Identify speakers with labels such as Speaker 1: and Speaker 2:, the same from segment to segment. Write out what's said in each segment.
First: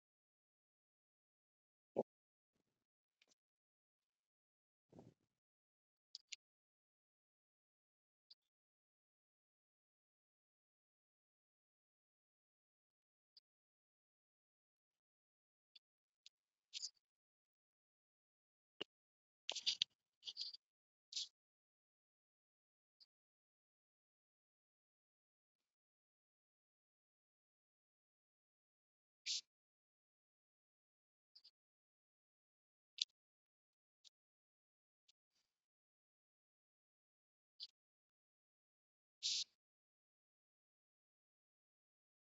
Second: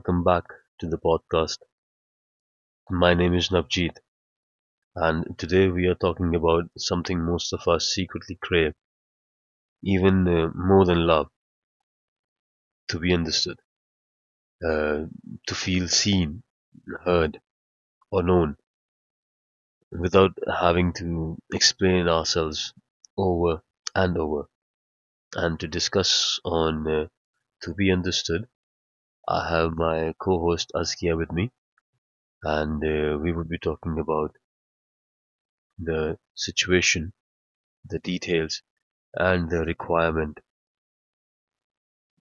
Speaker 1: welcome back to the podcast. My name is Navjeet, and today we are talking about something most of us secretly crave, even more than love, to be understood, uh, to feel seen, heard, or known without having to explain ourselves over and over. And to discuss on to be understood, I have my co host Askia with me, and we will be talking about the situation, the details and the requirement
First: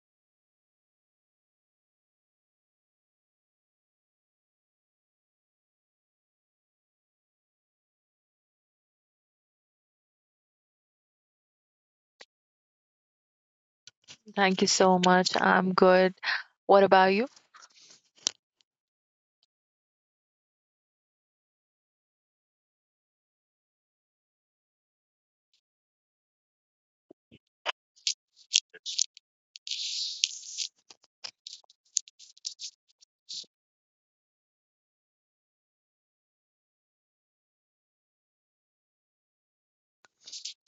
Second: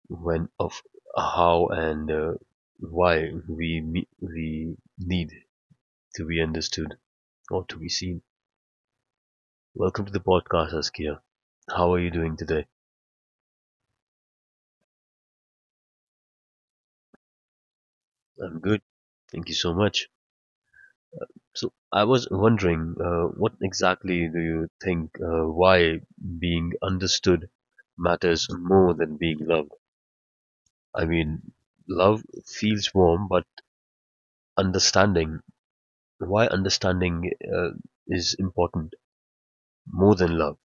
Speaker 1: when of how and why we need to be understood or to be seen. Welcome to the podcast, Askia. How are you doing today?
Speaker 2: Thank you so much. I'm good. What about you?
Speaker 1: I'm good. Thank you so much. So I was wondering, what exactly do you think why being understood matters more than being loved? I mean, love feels warm, but understanding, why understanding uh, is important? More than love.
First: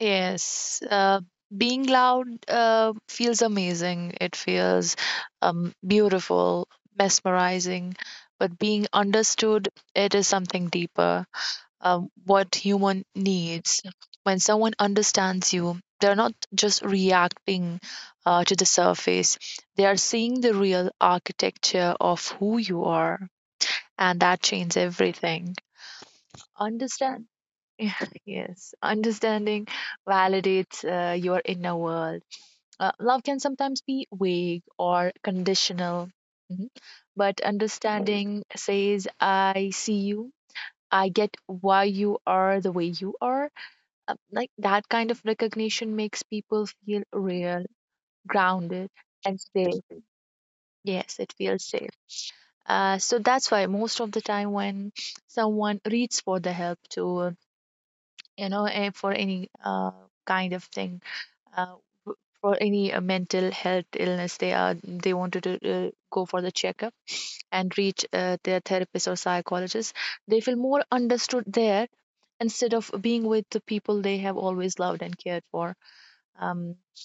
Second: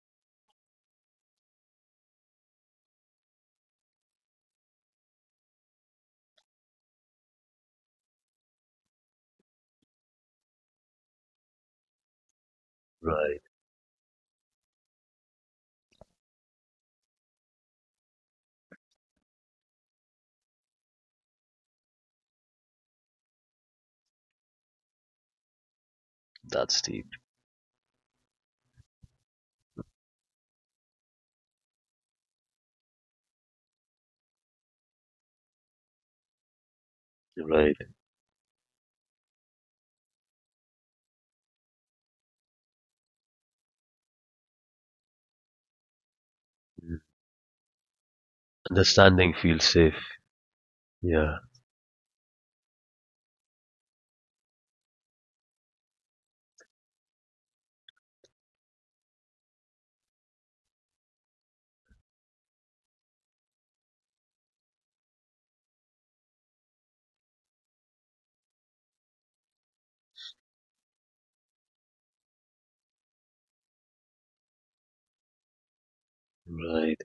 Speaker 2: Yes. Uh, Being loud feels amazing. It feels beautiful, mesmerizing. But being understood, it is something deeper. What human
Speaker 1: Right.
Speaker 2: needs. When someone understands you, they're not just reacting to the surface. They are seeing the real architecture of who you are, and that changes everything.
Speaker 1: That's deep.
Speaker 2: Understand. Yeah, yes, understanding validates your inner world. Love can sometimes be vague or conditional. Mhm. But
Speaker 1: Right.
Speaker 2: understanding says, I see you, I get why you are the way you are. Like that kind of recognition makes people
Speaker 1: Mm.
Speaker 2: feel real, grounded,
Speaker 1: Understanding
Speaker 2: and
Speaker 1: feels
Speaker 2: safe.
Speaker 1: safe.
Speaker 2: Yes, it
Speaker 1: Yeah.
Speaker 2: feels safe. So that's why most of the time when someone reaches for the help to for any kind of thing uh, for any mental health illness, they wanted to go for the checkup and reach their therapist or psychologist. They feel more understood there instead of being with the people they have always loved and cared for. Um,
Speaker 1: Right.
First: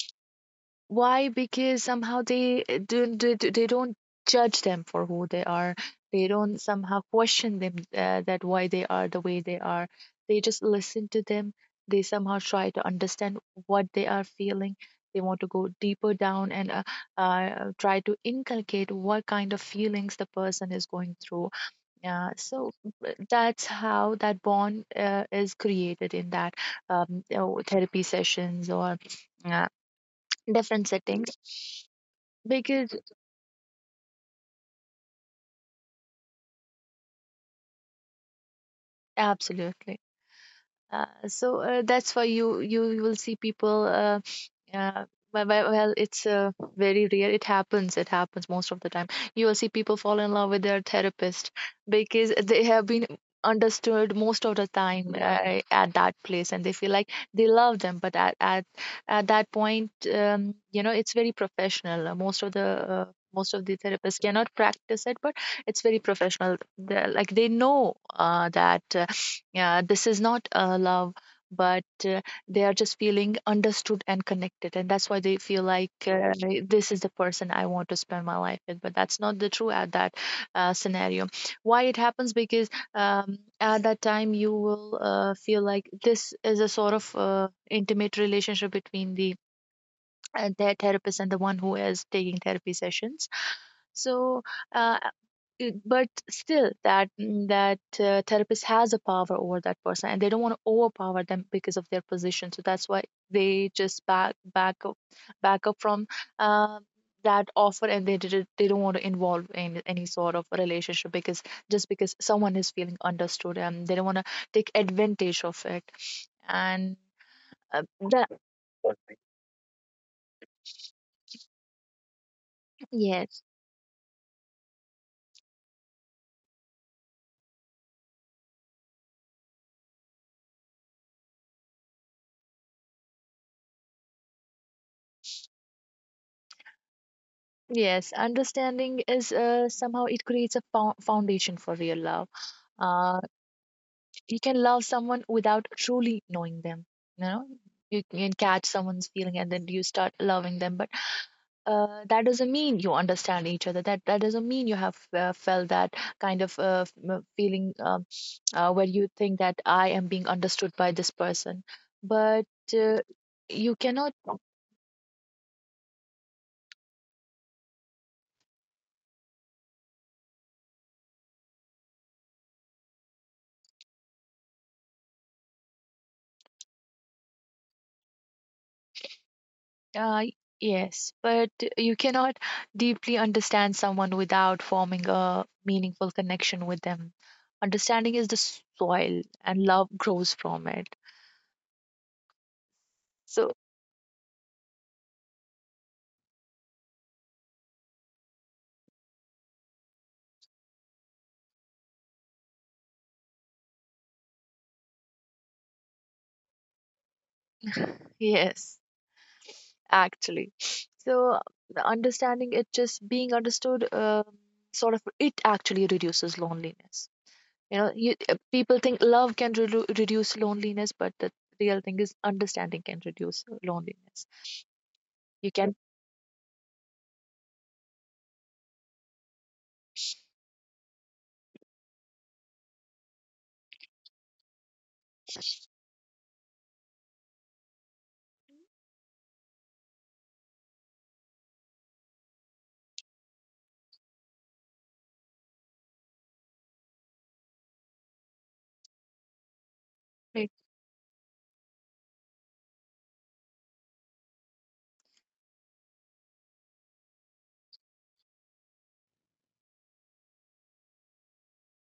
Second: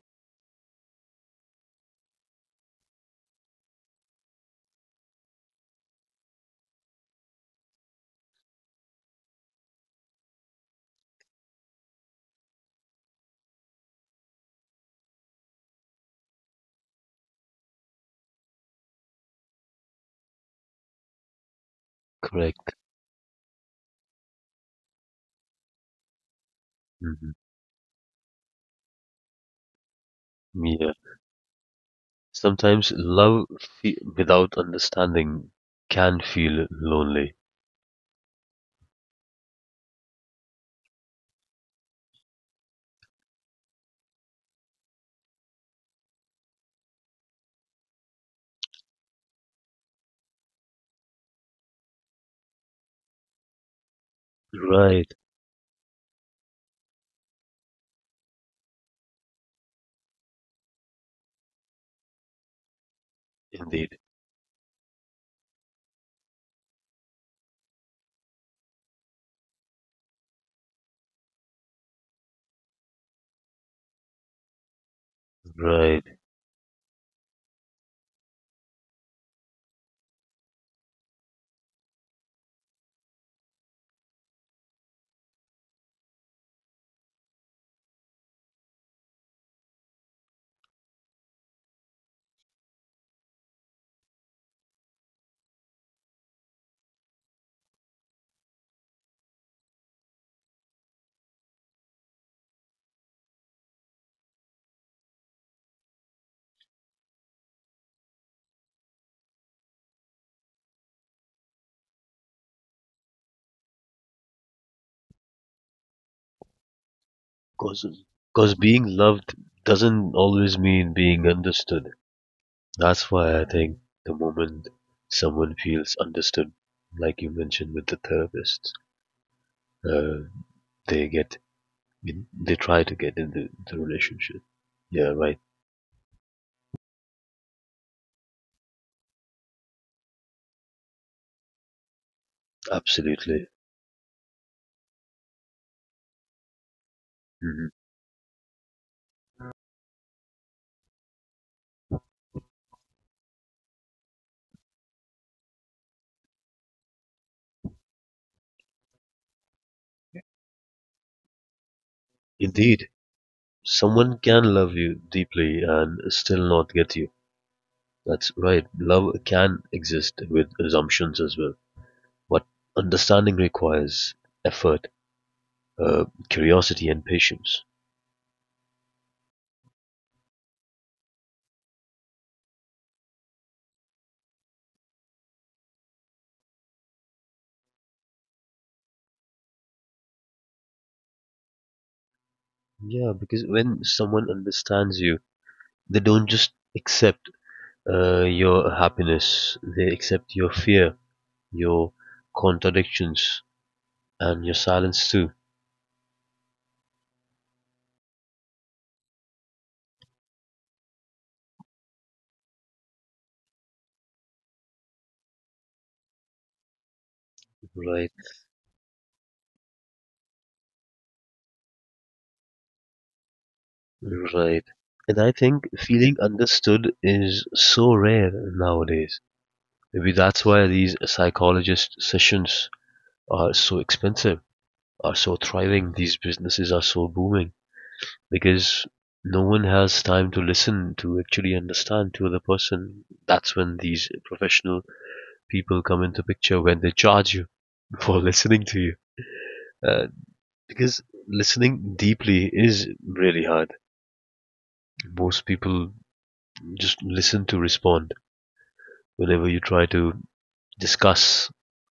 Speaker 2: why? Because somehow they don't judge them for who they are. They don't somehow question them that why they are the way they are. They just listen to them. They somehow try to understand what they are feeling. They want to go deeper down and try to inculcate what kind of feelings the person is going through. Yeah. so
Speaker 1: Correct.
Speaker 2: uh, that's how that bond is created in that
Speaker 1: Hmm.
Speaker 2: you know, therapy sessions or uh, different
Speaker 1: Yeah.
Speaker 2: settings,
Speaker 1: Sometimes
Speaker 2: because
Speaker 1: without understanding can feel lonely.
Speaker 2: absolutely. So that's why you will see people. Yeah, well, it's very rare. It happens. It happens most of the time. You will see people fall in love with their therapist because they have been understood most of the
Speaker 1: Right.
Speaker 2: time at that place, and they feel like they love them. But at that point, you know, it's very professional. Uh, most of the
Speaker 1: Indeed.
Speaker 2: therapists cannot practice it, but it's very professional. They're, like they know that yeah, this is not love, but uh, they are just feeling understood and connected, and that's why they feel like
Speaker 1: Right.
Speaker 2: this is the person I want to spend my life with. But that's not the true at that scenario. Why it happens, because at that time you will feel like this is a sort of intimate relationship between the their therapist and the one who is taking therapy sessions. So uh, it- but still that that therapist has a power over that person, and they don't want to overpower them because of their position. So that's why they just back up from um that offer, and they don't want to involve in any sort of relationship, because just because someone is feeling understood, and they don't want to take advantage of it. And uh,
Speaker 1: Cause,
Speaker 2: that
Speaker 1: cause being loved doesn't always mean being understood. That's why
Speaker 2: yes
Speaker 1: I think the moment someone feels understood, like you mentioned with the therapist, uh, they they try to get into the relationship. Yeah, right.
Speaker 2: yes understanding is somehow it creates a foundation for real love. uh,
Speaker 1: Absolutely.
Speaker 2: you can love someone without truly knowing them, you know.
Speaker 1: Hmm.
Speaker 2: You can catch someone's feeling and then you start loving them, but that doesn't mean you understand each other. That doesn't mean you have felt that kind of feeling where you think that I am being understood by this person. but
Speaker 1: Indeed,
Speaker 2: uh, you cannot
Speaker 1: someone can love you deeply and still not get you. That's right. Love can exist with assumptions as well, but understanding requires effort, curiosity, and patience.
Speaker 2: Uh, yes, but you cannot deeply understand someone without forming a meaningful connection with them. Understanding is the soil, and love grows from it.
Speaker 1: Yeah, because
Speaker 2: So,
Speaker 1: when someone understands you, they don't just accept your happiness, they accept your fear, your contradictions, and your silence too.
Speaker 2: yes, actually. So, the understanding, it just being understood, sort of, it actually reduces loneliness. You know,
Speaker 1: Right.
Speaker 2: you, uh, people think love can reduce loneliness, but the real thing is understanding can reduce loneliness.
Speaker 1: Right. And I
Speaker 2: You
Speaker 1: think
Speaker 2: can,
Speaker 1: feeling understood is so rare nowadays. Maybe that's why these psychologist sessions are so expensive, are so thriving, these businesses are so booming, because no one has time to listen, to actually understand to the person. That's when these professional people come into picture when they charge you for listening to you. Uh,
Speaker 2: make-
Speaker 1: because listening deeply is really hard. Most people just listen to respond. Whenever you try to discuss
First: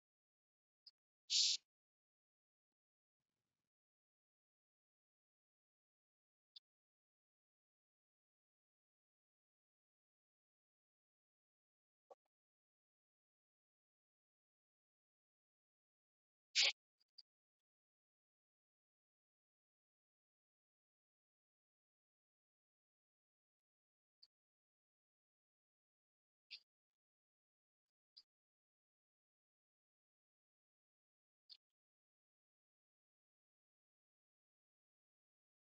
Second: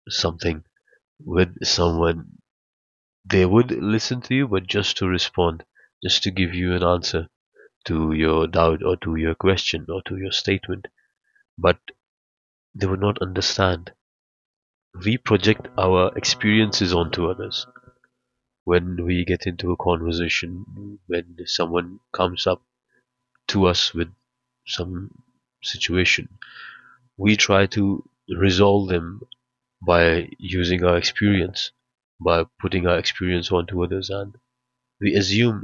Speaker 1: something with someone, they would listen to you, but just to respond, just to give you an answer to your doubt or to your question or to your statement, but they would not understand. We project our experiences onto others. When we get into a conversation, when someone comes up to us with some situation, we try to resolve them by using our experience, by putting our experience onto others, and we assume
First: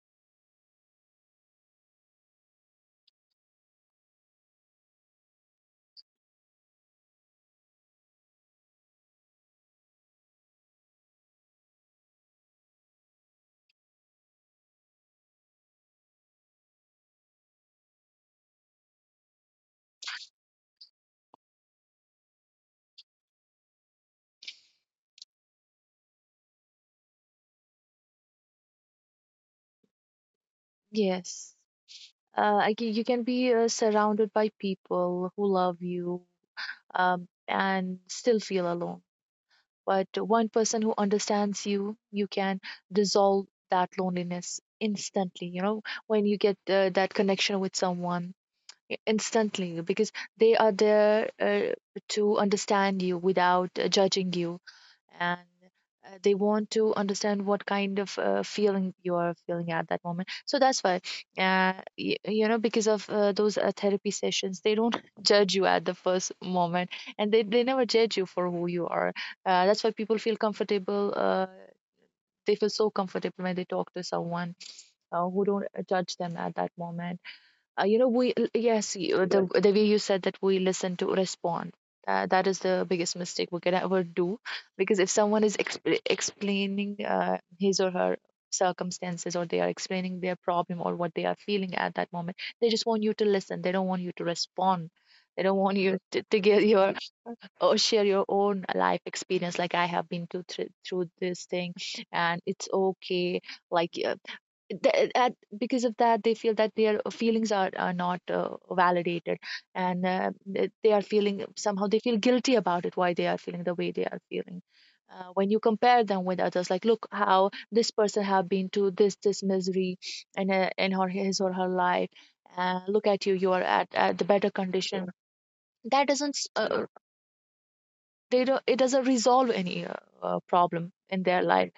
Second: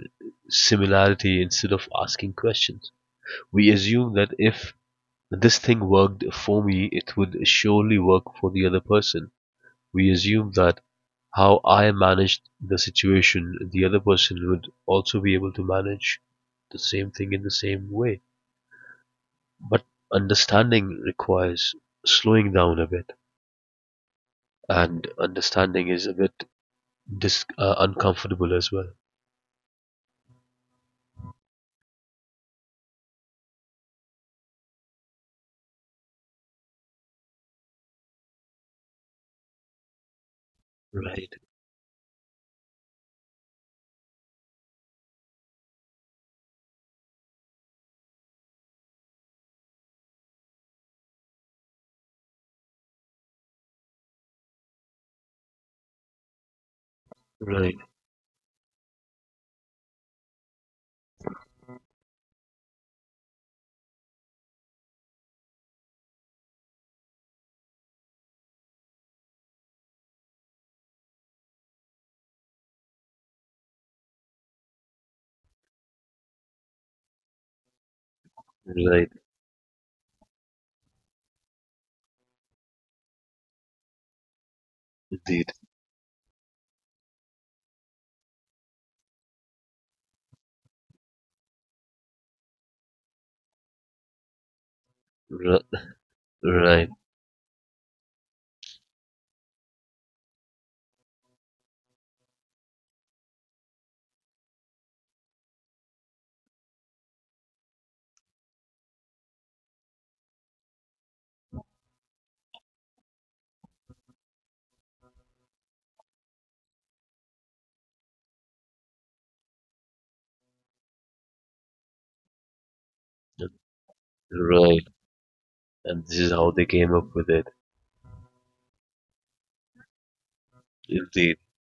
Speaker 1: similarity instead of asking questions. We assume that if this thing worked for me, it would surely work for the other person. We assume that how I managed the situation, the other person would also be able to manage the same thing in the same way. But understanding requires slowing down a bit, and understanding is a bit uncomfortable as well.
Speaker 2: yes. You can be surrounded by people who love you, and still feel alone. But one person who
Speaker 1: Right,
Speaker 2: understands you, you can dissolve that loneliness instantly. You know, when you get that connection with someone, instantly, because they are there to understand you without judging you, and they want to understand what
Speaker 1: right,
Speaker 2: kind of feeling you are feeling at that moment. So that's why, you know, because of those therapy sessions, they don't judge you at the first moment, and they never judge you for who you are. That's why people feel comfortable. They feel so comfortable when they talk to someone who don't judge them at that moment. Uh, you know, we l- yes,
Speaker 1: right,
Speaker 2: you, the Yes. The way you said that, we listen to respond. That is the biggest mistake we can ever do, because if someone
Speaker 1: indeed,
Speaker 2: is explaining his or her circumstances, or they are explaining their problem or what they are feeling at that moment, they just want you to listen. They don't want you to respond. They
Speaker 1: Ri-
Speaker 2: don't want you to get
Speaker 1: right,
Speaker 2: your or share your own life experience, like I have been to through this thing and it's okay. Like th- at, because of that, they feel that their feelings are not validated, and they are feeling somehow, they feel guilty about it, why they are feeling the way they are feeling when you compare them with others, like look how this person have been to this misery and in her, his or her life. Look at you, you are at the better
Speaker 1: right,
Speaker 2: condition.
Speaker 1: and
Speaker 2: That
Speaker 1: this is
Speaker 2: doesn't s-
Speaker 1: how they came up with it.
Speaker 2: they don't It doesn't resolve any problem in
Speaker 1: Indeed,
Speaker 2: their life.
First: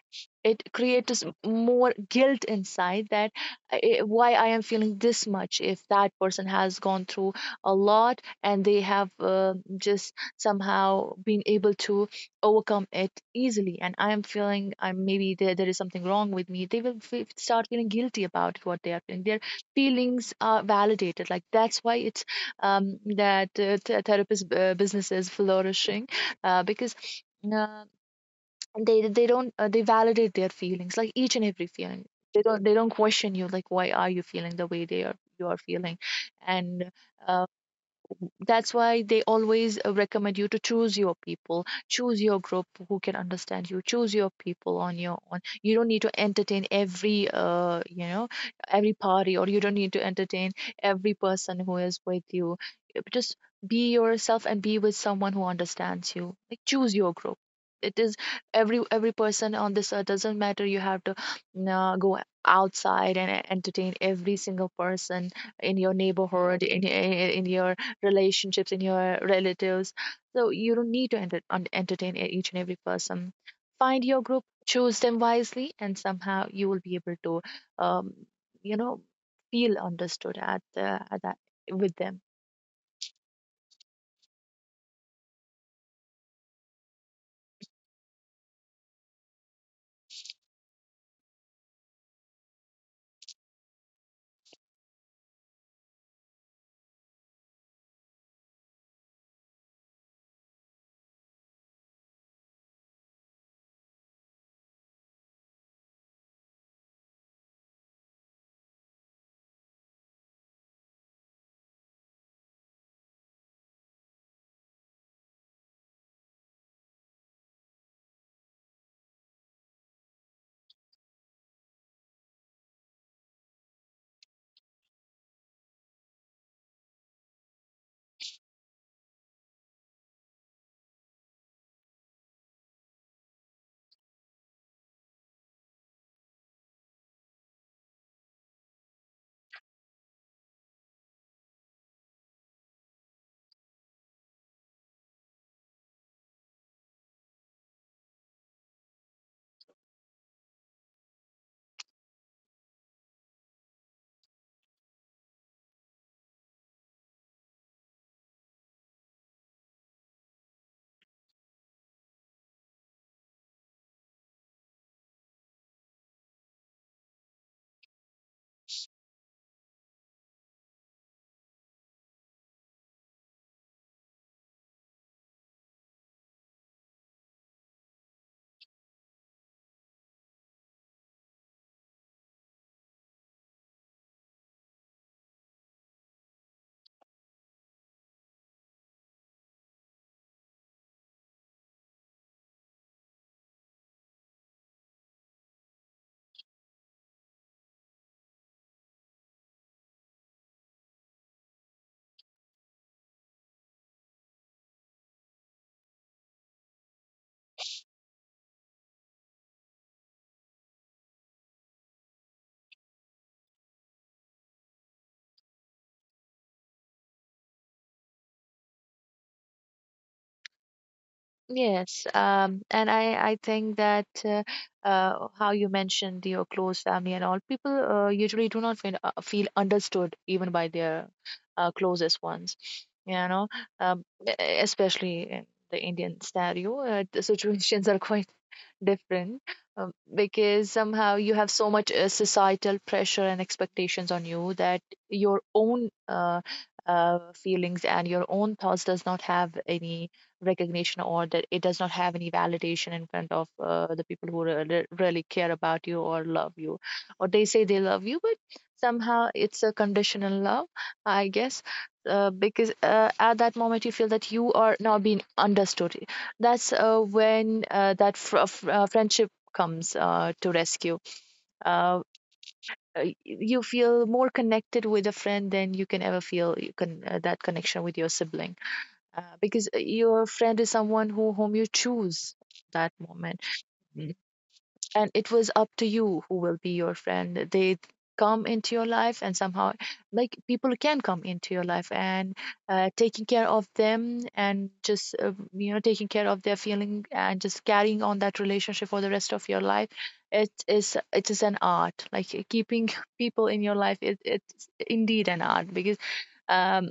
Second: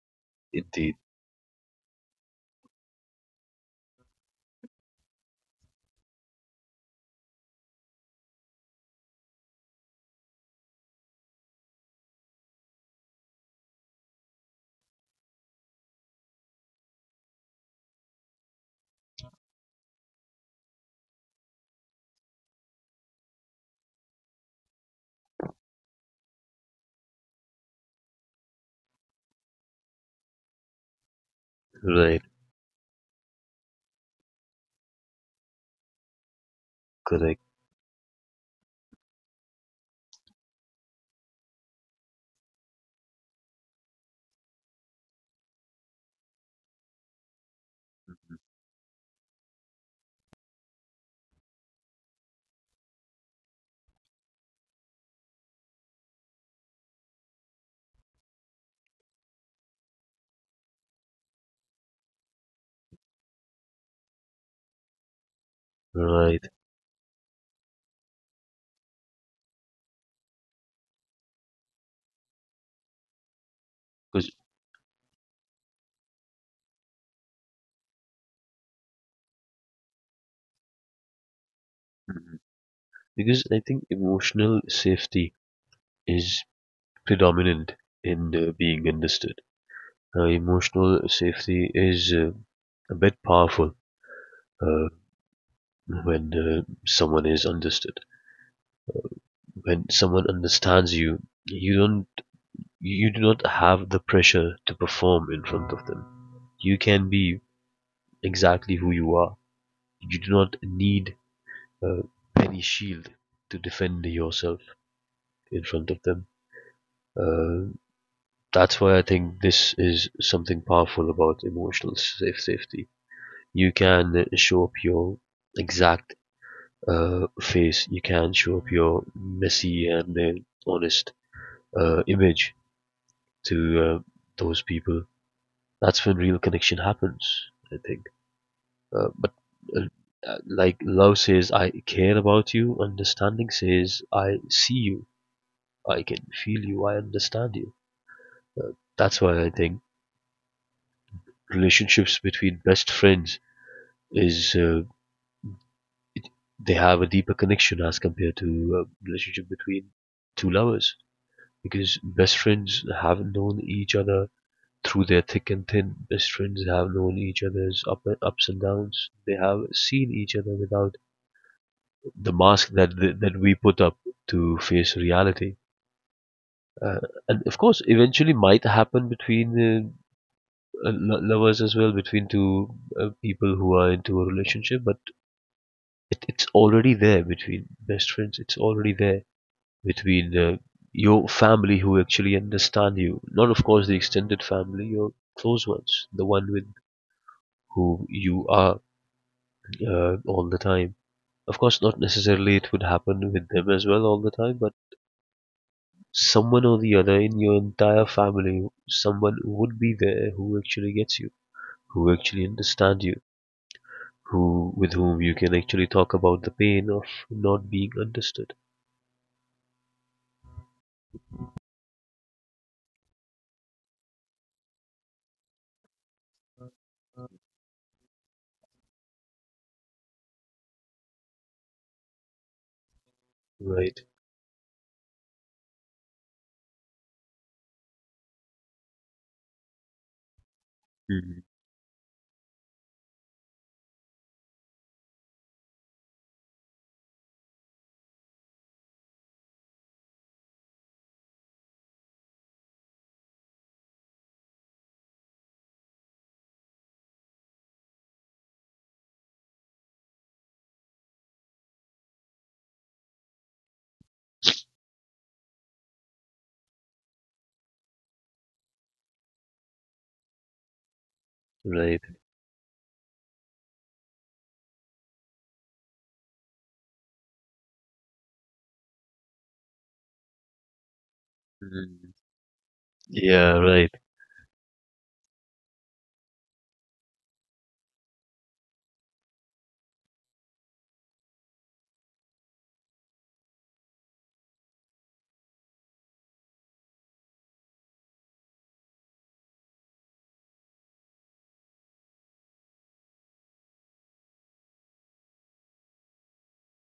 Speaker 2: It
Speaker 1: indeed,
Speaker 2: creates more guilt inside, that why I am feeling this much, if that person has gone through a lot and they have just somehow been able to overcome it easily, and I am feeling I'm maybe there is something wrong with me. They will fe start feeling guilty about what they are feeling. Their feelings are validated, like that's why it's that therapist business is flourishing, because uh, and they don't they validate their feelings, like each and every feeling.
Speaker 1: right,
Speaker 2: They don't they don't question you, like why are you feeling the way they are you are feeling. And
Speaker 1: correct,
Speaker 2: uh, that's why they always recommend you to choose your people, choose your group who can understand you, choose your people on your own. You don't need to entertain every you know, every party, or you don't need to entertain every person who is with you. Just be yourself and be with someone who understands you, like choose your group. It is every person on this earth doesn't matter, you have to go outside and entertain every single person in your
Speaker 1: right,
Speaker 2: neighborhood, in your relationships, in your relatives. So you don't need to entertain each and every person. Find your
Speaker 1: because
Speaker 2: group, choose them wisely, and somehow you will be able to, um, you know, feel understood at that, with them.
Speaker 1: because I think emotional safety is predominant in being understood. Emotional safety is a bit powerful uh, when someone is understood. When someone understands you, you don't you do not have the pressure to perform in front of them. You can be exactly who you are. You do not need uh, any shield to defend yourself in front of them. Uh, that's why I think this is something powerful about emotional safety. You can show up your exact face. You can show up your messy and honest image to those people. That's when real connection happens, I think. But uh, like love says, I care about you. Understanding says, I see you. I can feel you. I understand you. That's why I think relationships between best friends is they have a deeper connection as compared to a relationship between two lovers, because best friends have known each other through their thick and thin. Best friends have known each other's ups and downs. They have seen each other without the mask that we put up to face reality. Uh, and of course, eventually might happen between lovers as well, between two people who are into a relationship. But it's already there between best friends. It's already there between your family who actually understand you. Not of course the extended family, your close ones, the one with who you are all the time. Of course, not necessarily it would happen with them as well all the time, but someone or the other in your entire family, someone would be there who actually gets you, who actually understands you, who with whom you can actually talk about the pain of not being understood.
Speaker 2: Yes, and I think that how you mentioned your close family and all, people usually do not feel understood even by their closest ones, you know,
Speaker 1: Right.
Speaker 2: especially in the Indian scenario. The situations are quite different, because somehow you
Speaker 1: Mhm.
Speaker 2: have so much societal pressure and expectations on you that your own feelings and your own thoughts does not have any recognition, or that it does not have any validation in front of the people who really care about you or love you, or they say they love you, but somehow it's a conditional love, I guess. Because at that moment you feel that you are now being understood. That's when that friendship comes to rescue. Uh,
Speaker 1: Right.
Speaker 2: you feel more connected with a friend than you can ever feel you can that connection with your sibling because your friend is someone who whom you
Speaker 1: Mhm.
Speaker 2: choose that moment,
Speaker 1: Yeah. Right.
Speaker 2: and it was up to you who will be your friend. They come into your life and somehow, like, people can come into your life and taking care of them and just taking care of their feeling and just carrying on that relationship for the rest of your life. It is an art, like keeping people in your life. It's indeed an art because um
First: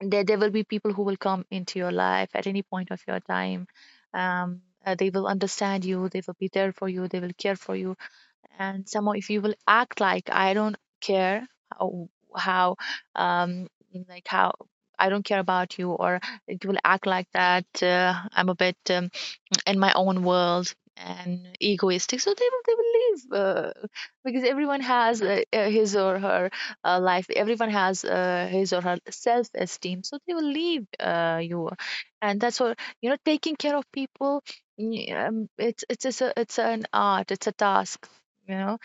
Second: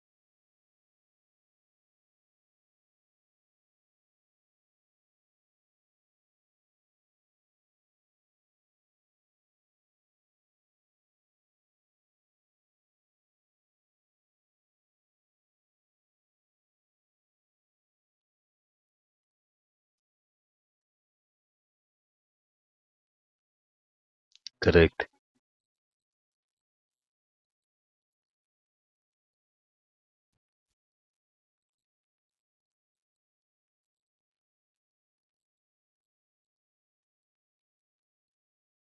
Speaker 2: there will be people who will come into your life at any point of your time. um they will understand you, they will be there for you, they will care for you. And somehow if you will act like I don't care, how, how um how I don't care about you, or it will act like that, I'm a bit in my own world and egoistic, so they will leave uh, because everyone
Speaker 1: Correct.
Speaker 2: has his or her life. Everyone has his or her self esteem, so they will leave you. And that's what, you know, taking care of people. It's an art, it's a task, you know.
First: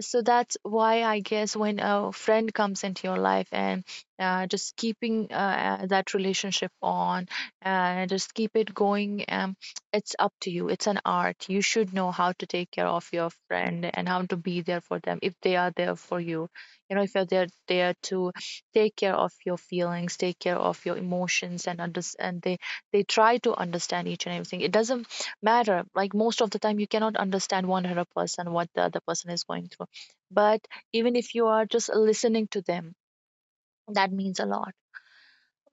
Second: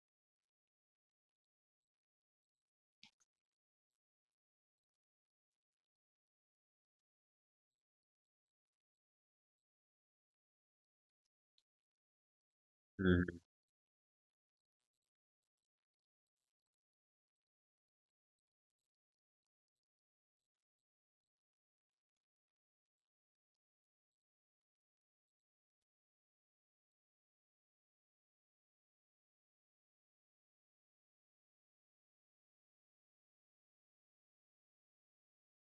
Speaker 2: So that's why I guess when a friend comes into your life and just keeping that relationship on and just keep it going. It's up to you, it's an art. You should know how to take care of your
Speaker 1: Mhm.
Speaker 2: friend and how to be there for them if they are there for you. You know, if you're there to take care of your feelings, take care of your emotions, and they try to understand each and everything. It doesn't matter, like most of the time you cannot understand 100% what the other person is going through. But even if you are just listening to them, that means a lot.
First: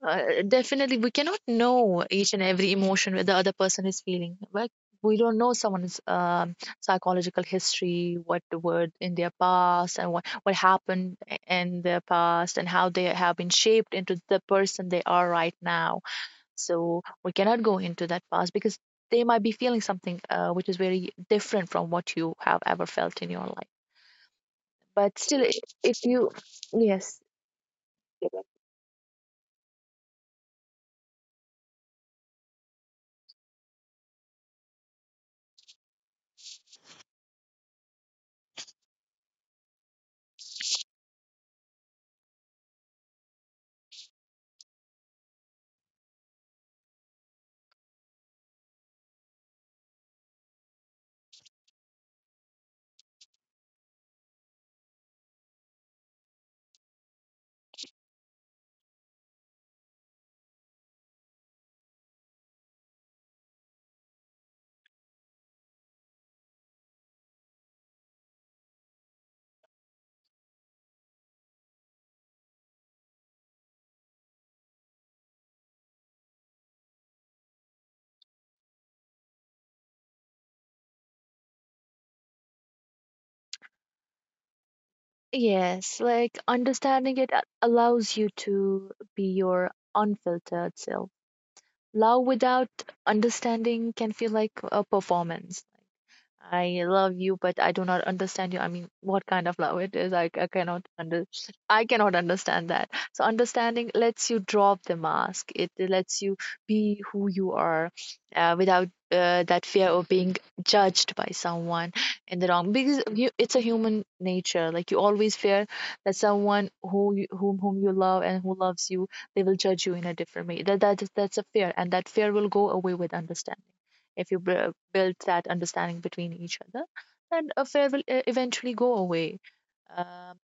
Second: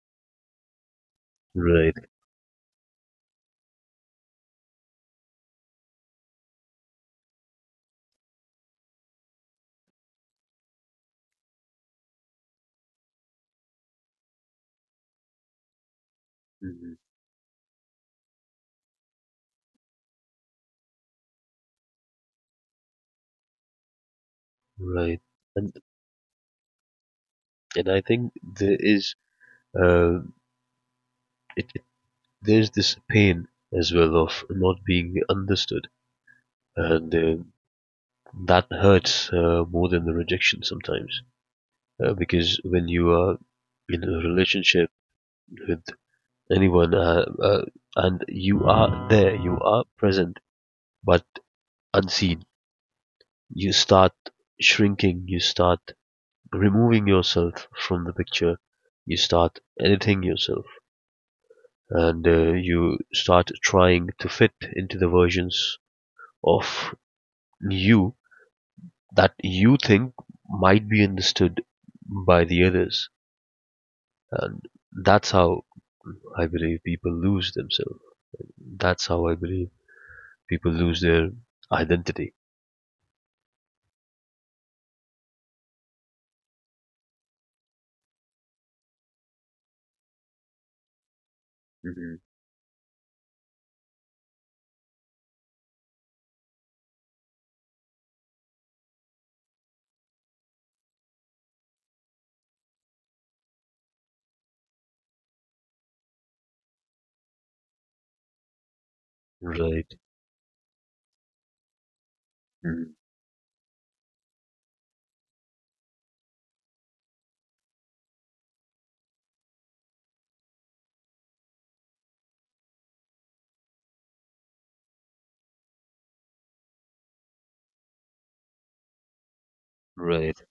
Speaker 2: Definitely we cannot know
Speaker 1: Right.
Speaker 2: each and every emotion that the other person is feeling, like we don't know someone's psychological history, what were in their past and what happened in their past and how they have been shaped into the person they are right now.
Speaker 1: Mhm.
Speaker 2: So we cannot go into that past because they might be feeling something which is very different from what you have ever felt in your life. But
Speaker 1: Right.
Speaker 2: still,
Speaker 1: And
Speaker 2: if you yes.
Speaker 1: I think there is uh it, it there's this pain as well of not being understood, and that hurts more than the rejection sometimes. Because when you are in a relationship with anyone and you are there, you are present but unseen, you start shrinking, you start removing yourself from the picture, you start editing yourself, and you start trying to fit into the versions of you that you think might be understood by the others, and that's how I believe people lose themselves. That's how I believe people lose their identity.
Speaker 2: Yes, like understanding it allows you to be your unfiltered self.
Speaker 1: Hmm.
Speaker 2: Love without understanding can feel like a performance. I love you, but I do not understand you. I mean, what kind of love it is, I cannot under, I cannot understand that. So understanding lets you drop the mask. It lets you be who you are, without that fear
Speaker 1: Right.
Speaker 2: of being judged by someone in the wrong.
Speaker 1: Hmm.
Speaker 2: Because you, it's a human nature. Like you always fear that someone who you, whom you love and who loves you, they will judge you in a different way. That's a fear, and that fear will go away with understanding. If you build that understanding between each other, then affair will eventually go away. um,
Speaker 1: Right.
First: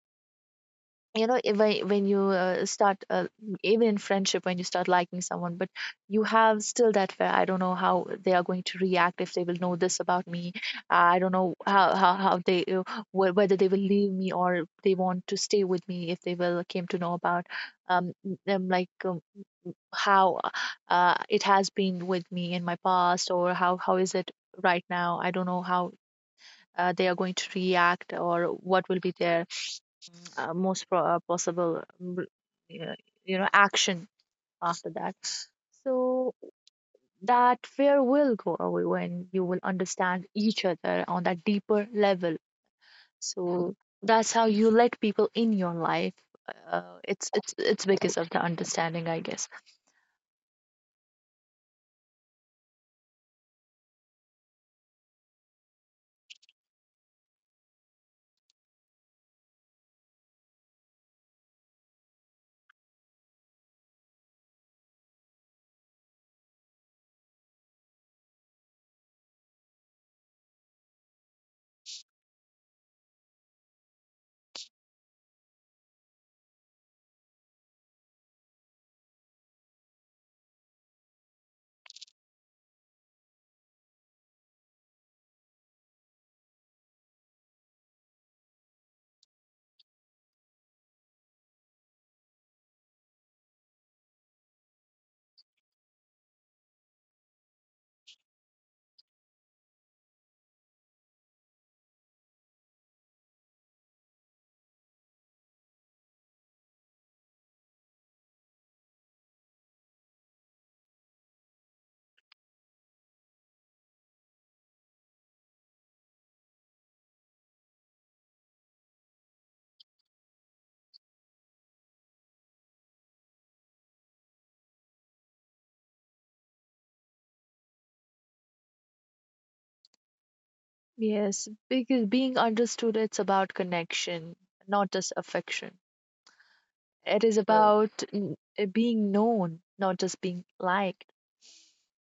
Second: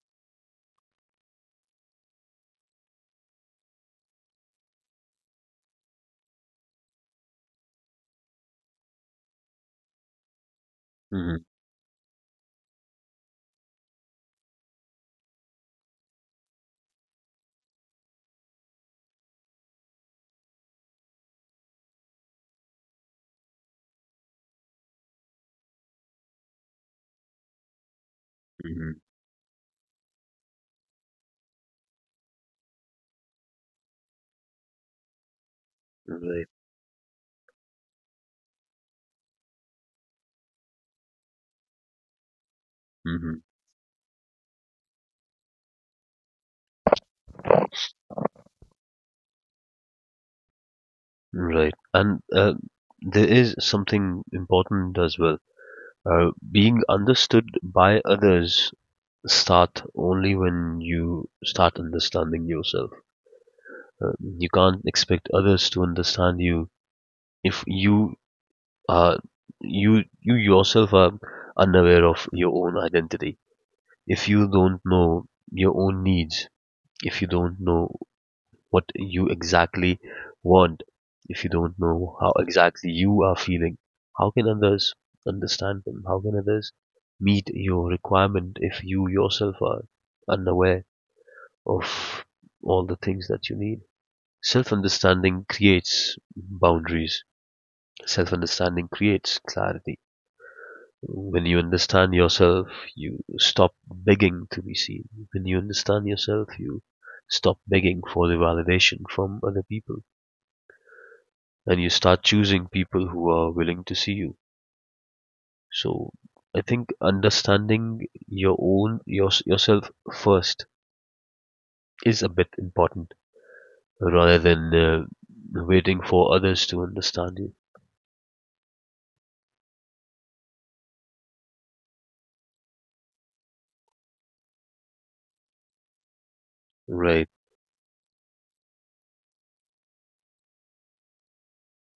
Speaker 2: you know, if I, when you start even in friendship, when you start liking someone but you have still that fear, I don't know how they are going to react if they will know this about me. I don't
Speaker 1: Hmm.
Speaker 2: know how they whether they will leave me or they want to stay with me if they will came to know about um, them, like how it has been with me in my past or how is it right now. I don't know how they are going to react or what
Speaker 1: Hmm.
Speaker 2: will be their possible uh, you know action after that. So
Speaker 1: Right.
Speaker 2: that fear will go away when you will understand each other on that deeper level.
Speaker 1: Hmm.
Speaker 2: So that's how you let people in your life. It's because of the understanding, I guess.
Speaker 1: Right. And there is something important as well. Being understood by others start only when you start understanding yourself. You can't expect others to understand you if you are you yourself are unaware of your own identity. If you don't know your own needs, if you don't know what you exactly want, if you don't know how exactly you are feeling, how can others understand them? How can others meet your requirement if you yourself are unaware of all the things that you need? Self understanding creates boundaries, self understanding creates clarity. When you understand yourself, you stop begging to be seen. When you understand yourself, you stop begging for the validation from other people and you start choosing people who are willing to see you. So I think understanding your own yourself first is a bit important rather than waiting for others to understand you.
Speaker 2: Yes, because being understood, it's about connection, not just affection. It
Speaker 1: Right.
Speaker 2: is correct. About being known, not just being liked.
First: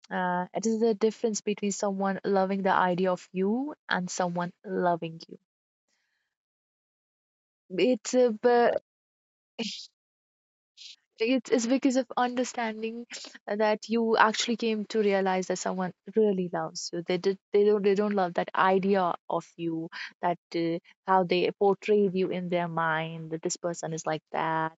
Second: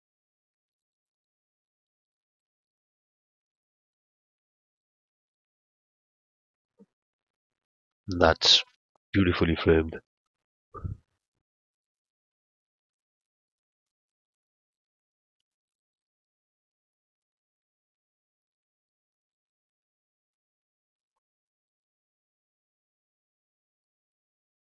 Speaker 2: It is the difference between someone loving the idea of you and someone loving you. It's a,
Speaker 1: That's beautifully framed.
Speaker 2: it's, it's because of understanding that you actually came to realize that someone really loves you. They did, they don't love that idea of you, that how they portrayed you in their mind, that this person is like that,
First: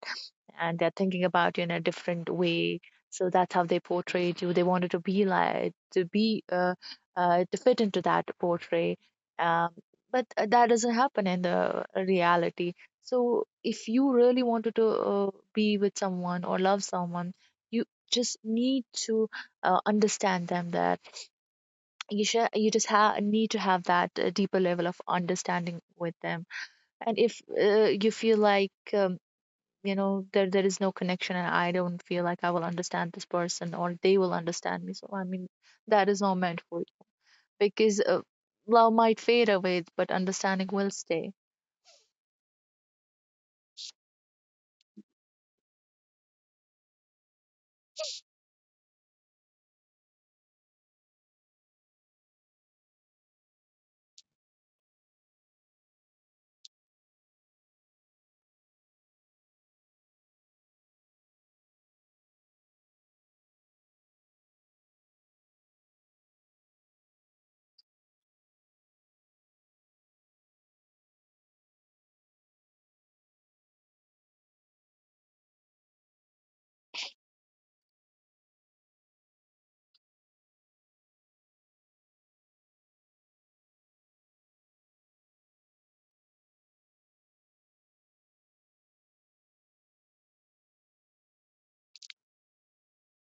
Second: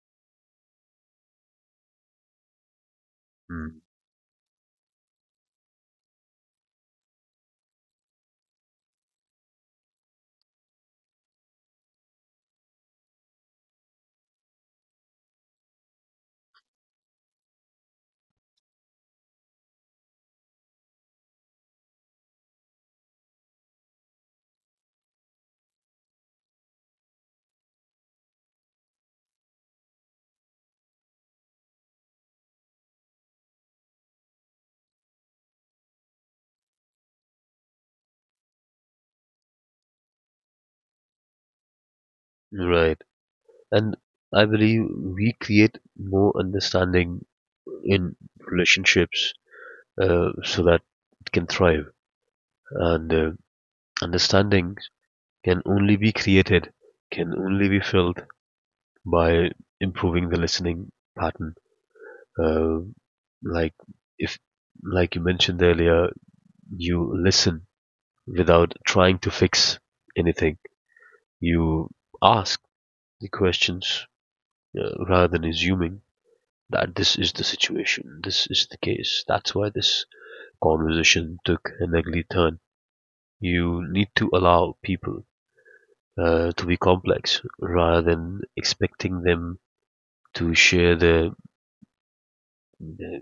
Speaker 2: and they're thinking about you in a different way. So that's how
Speaker 1: Mm.
Speaker 2: they portrayed you. They wanted to be like to be to fit into that portray. Um, but that doesn't happen in the reality. So if you really wanted to be with someone or love someone, you just need to understand them, that you you just need to have that deeper level of understanding with them. And if you feel like you know, there is no connection and I don't feel like I will understand this person or they will understand me, so I mean that is not meant for you. Because love might fade away, but understanding will stay.
Speaker 1: Right. And I believe we create more understanding in relationships so that it can thrive. And understanding can only be created, can only be filled by improving the listening pattern. Uh, like if, like you mentioned earlier, you listen without trying to fix anything. You ask the questions rather than assuming that this is the situation, this is the case. That's why this conversation took an ugly turn. You need to allow people to be complex rather than expecting them to share their uh,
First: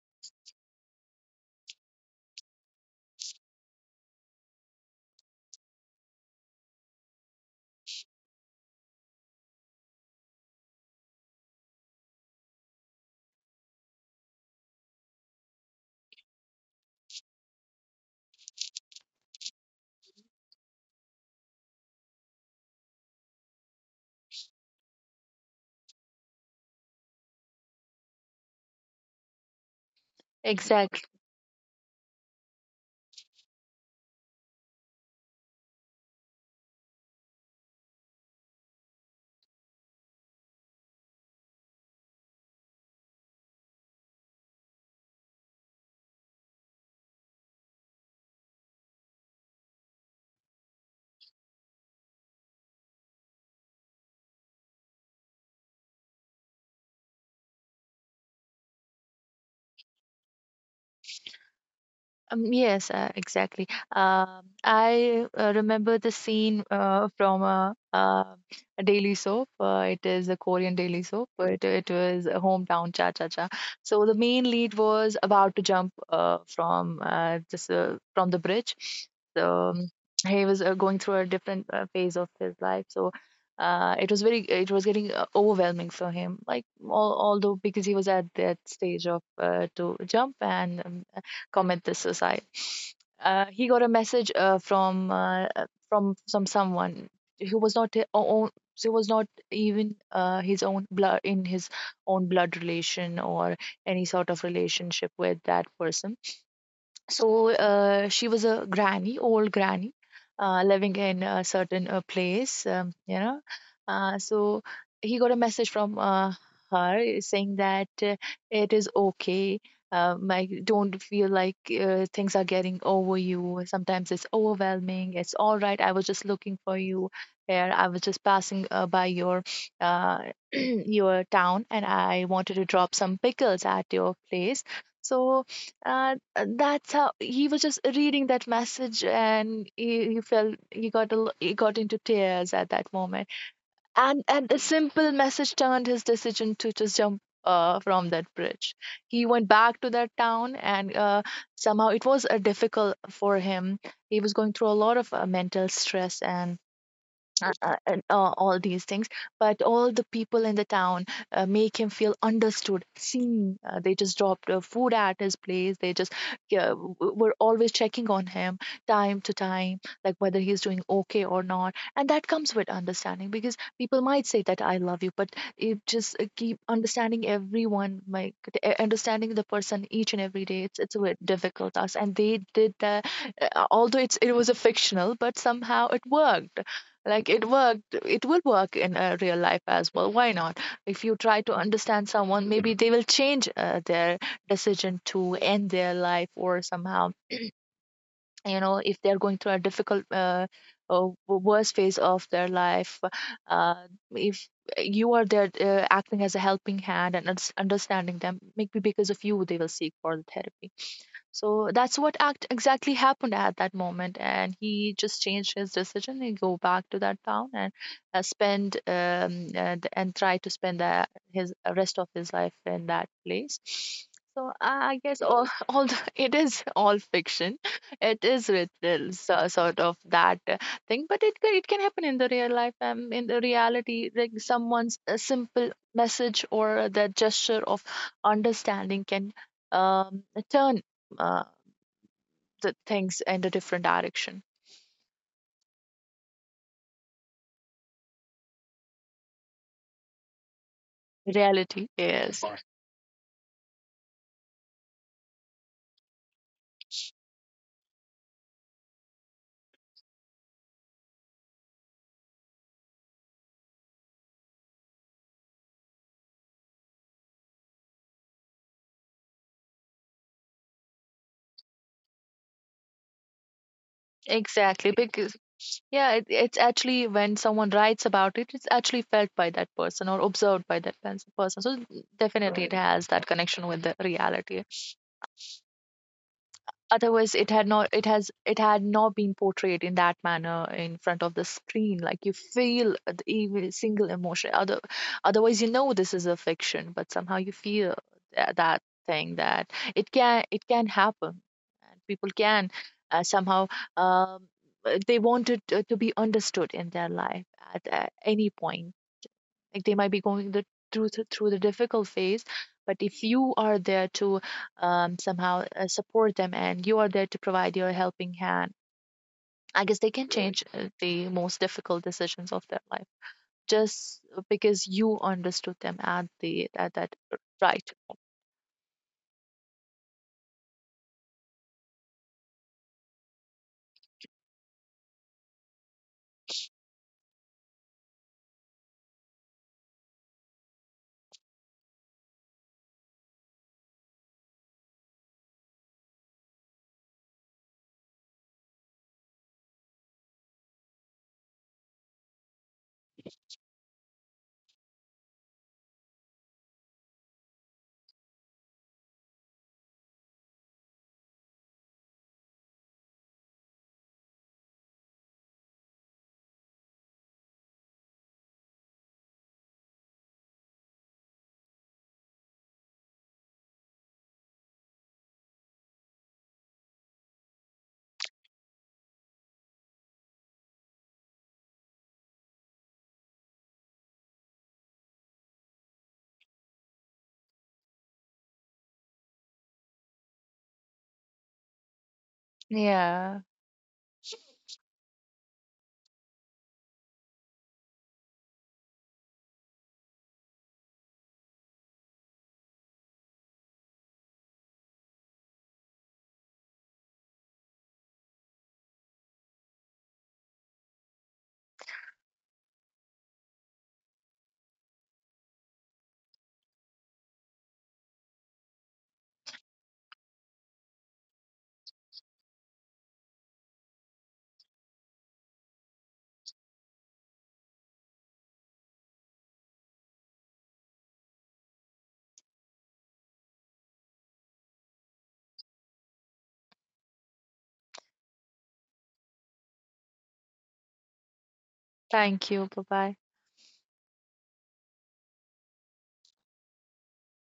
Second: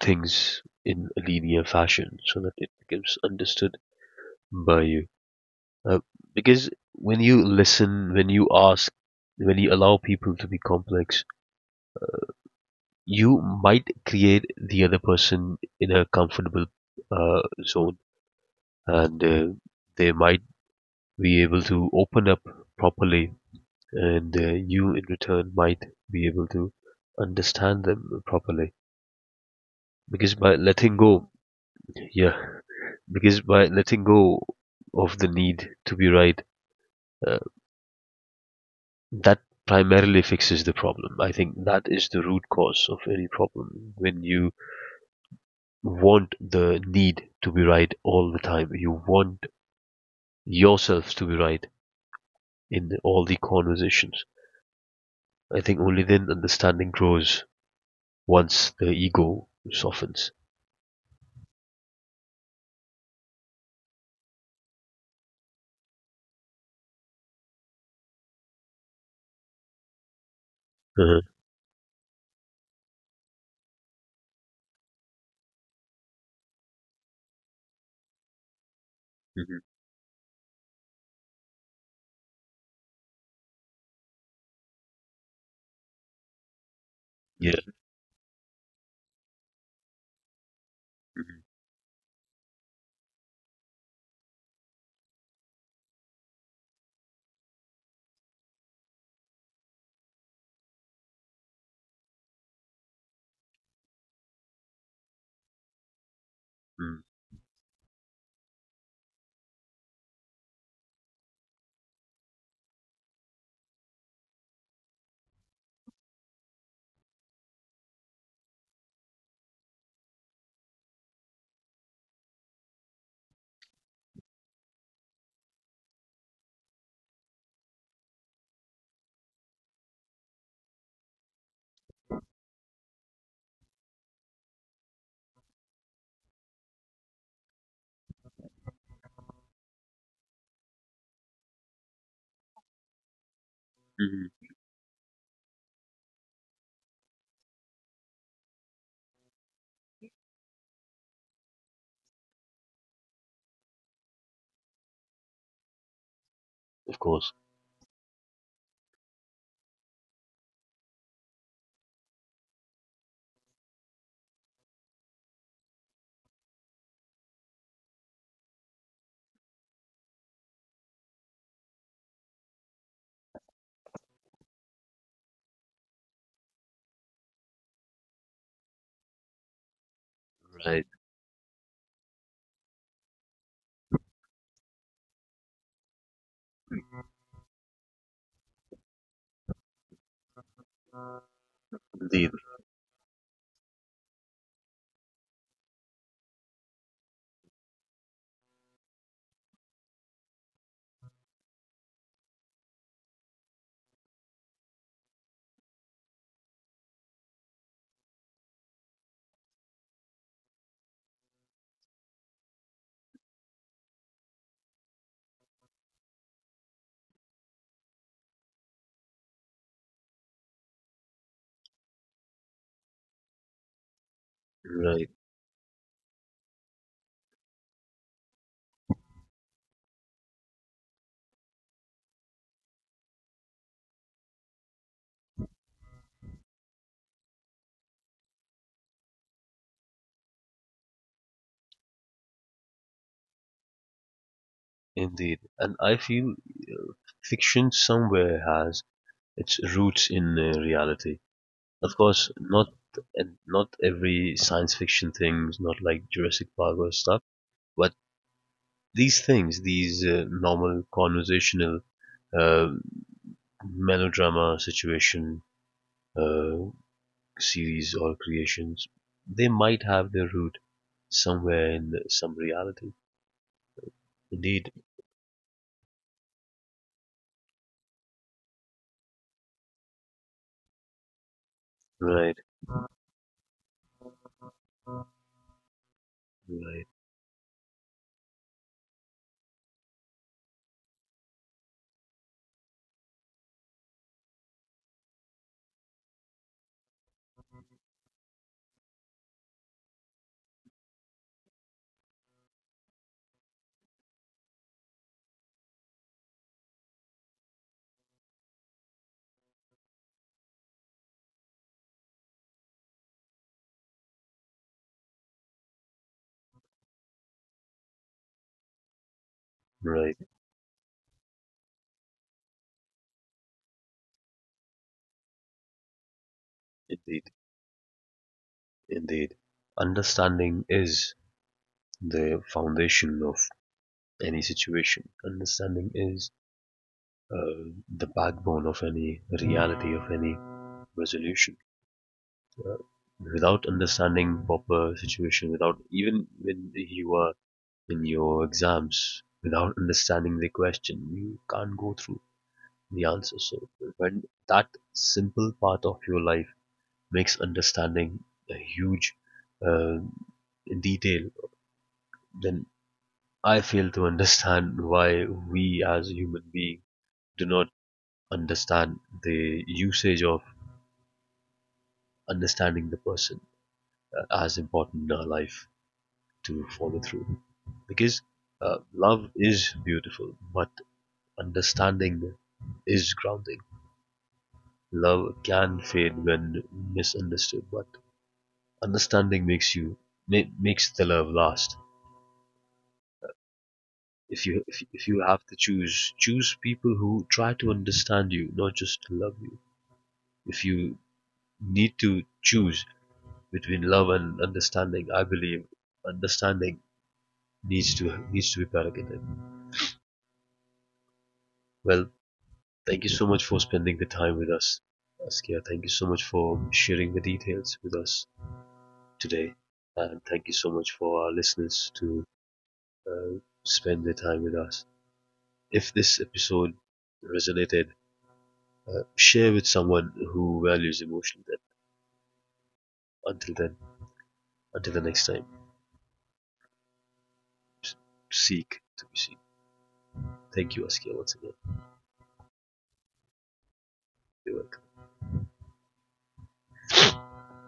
Speaker 1: things in a linear fashion so that it becomes understood by you. Uh, because when you listen, when you ask, when you allow people to be complex, you might create the other person in a comfortable zone and they might be able to open up properly, and you in return might be able to understand them properly. Because by letting
Speaker 2: Exactly.
Speaker 1: go, yeah, because by letting go of the need to be right, uh, that primarily fixes the problem. I think that is the root cause of any problem. When you want the need to be right all the time, you want yourself to be right in all the conversations. I think only then understanding grows once the ego softens.
Speaker 2: Yes, exactly. I remember the scene from a daily soap. It is a Korean daily
Speaker 1: Uh-huh.
Speaker 2: soap, but it was a hometown cha cha cha. So the main lead was about to jump from this from the bridge. So
Speaker 1: Hmm.
Speaker 2: he was going through a different phase of his life. So it was very, it was getting overwhelming for him. Like al although
Speaker 1: Yeah.
Speaker 2: because he was at that stage of to jump and
Speaker 1: Hmm.
Speaker 2: commit this suicide. He got a message from someone who was not his own, who was not even his own blood, in his own blood relation or any sort of relationship with that person.
Speaker 1: Mm.
Speaker 2: So she was a granny, old granny, living in a certain place, you know. So he got a message from her saying that it is okay, like don't feel like things are getting over you. Sometimes it's overwhelming, it's all right. I was just looking for you here, I was just passing by your uh, your town, and I wanted to drop some pickles at your place. So uh, that's how he was just reading that message, and he felt, he got a, he got into tears at that moment. and
Speaker 1: Hmm.
Speaker 2: and a simple message turned his decision to just jump from that bridge. He went back to that town, and somehow it was difficult for him. He was going through a lot of mental stress and
Speaker 1: Of course.
Speaker 2: all these things. But all the people in the town make him feel understood, seen. They just dropped food at his place, they just, yeah, were always checking on him time to time, like whether he's doing okay or not. And that comes with understanding, because people might say that I love you, but it just keep understanding everyone, like understanding the person each and every day, it's
Speaker 1: Right.
Speaker 2: it's a bit difficult task, and they did that. Although it was a fictional, but somehow it worked. Like it worked, it will work in real life as well. Why not? If you try to understand
Speaker 1: Indeed.
Speaker 2: someone, maybe they will change their decision to end their life. Or somehow, you know, if they're going through a difficult, or worst phase of their life, uh, if you are there acting as a helping hand and understanding them, maybe because of you, they will seek for the therapy. So that's what act exactly happened at that moment, and he just changed his decision and go back to that town and spend and try to spend his rest of his life in that place. So I
Speaker 1: Right.
Speaker 2: guess all, all the, it is all fiction. It is written so, sort of that thing, but it it can happen in the real life. In the reality, like someone's a simple message or the gesture of understanding can um, turn uh, the things in a different direction.
Speaker 1: Indeed. And I feel fiction somewhere has its roots in reality.
Speaker 2: Reality
Speaker 1: Of course,
Speaker 2: is right.
Speaker 1: not every science fiction thing is not like Jurassic Park or stuff, but these things, these normal conversational uh, melodrama situation, uh, series or creations, they might have their root somewhere in some reality. Indeed,
Speaker 2: Exactly, because yeah, it's actually when someone writes about it, it's actually felt by that person or observed by that person. So
Speaker 1: right,
Speaker 2: definitely it has that connection with the reality.
Speaker 1: right,
Speaker 2: Otherwise it had not, it had not been portrayed in that manner in front of the screen. Like you feel the every single emotion, other, otherwise, you know, this is a fiction, but somehow you feel that thing, that it can, it can happen. And people can somehow um, they want it to be understood in their life at, any point. Like they might be going through the difficult phase. But if you are there to somehow support them, and you are there to provide your helping hand, I guess they
Speaker 1: right,
Speaker 2: can, right, change the most difficult decisions of their life, just because you understood them at the, at that
Speaker 1: indeed,
Speaker 2: right.
Speaker 1: indeed. Understanding is the foundation of any situation. Understanding is uh, the backbone of any reality, of any resolution. Without understanding proper situation, without even when you are in your exams, without understanding the question, you can't go through the answer. So when that simple part of your life makes understanding a huge uh, detail, then I fail to understand why we as human beings do not understand the usage of understanding the person as important in our life to follow through. Because love is beautiful, but understanding is grounding. Love can fade when misunderstood, but understanding makes you makes the love last.
Speaker 2: Yeah,
Speaker 1: If you have to choose, choose people who try to understand you, not just love you. If you need to choose between love and understanding, I believe understanding needs to be predicated. Well, thank you so much for spending the time with us, Askia. Thank you so much for sharing the details with us today, and thank you so much for our listeners to uh, spend their time with us. If this episode resonated, share with someone who values emotional depth. Until then, until the next time, seek to be seen. Thank you, Askia, once again.
Speaker 2: thank you, bye bye.
Speaker 1: You're welcome.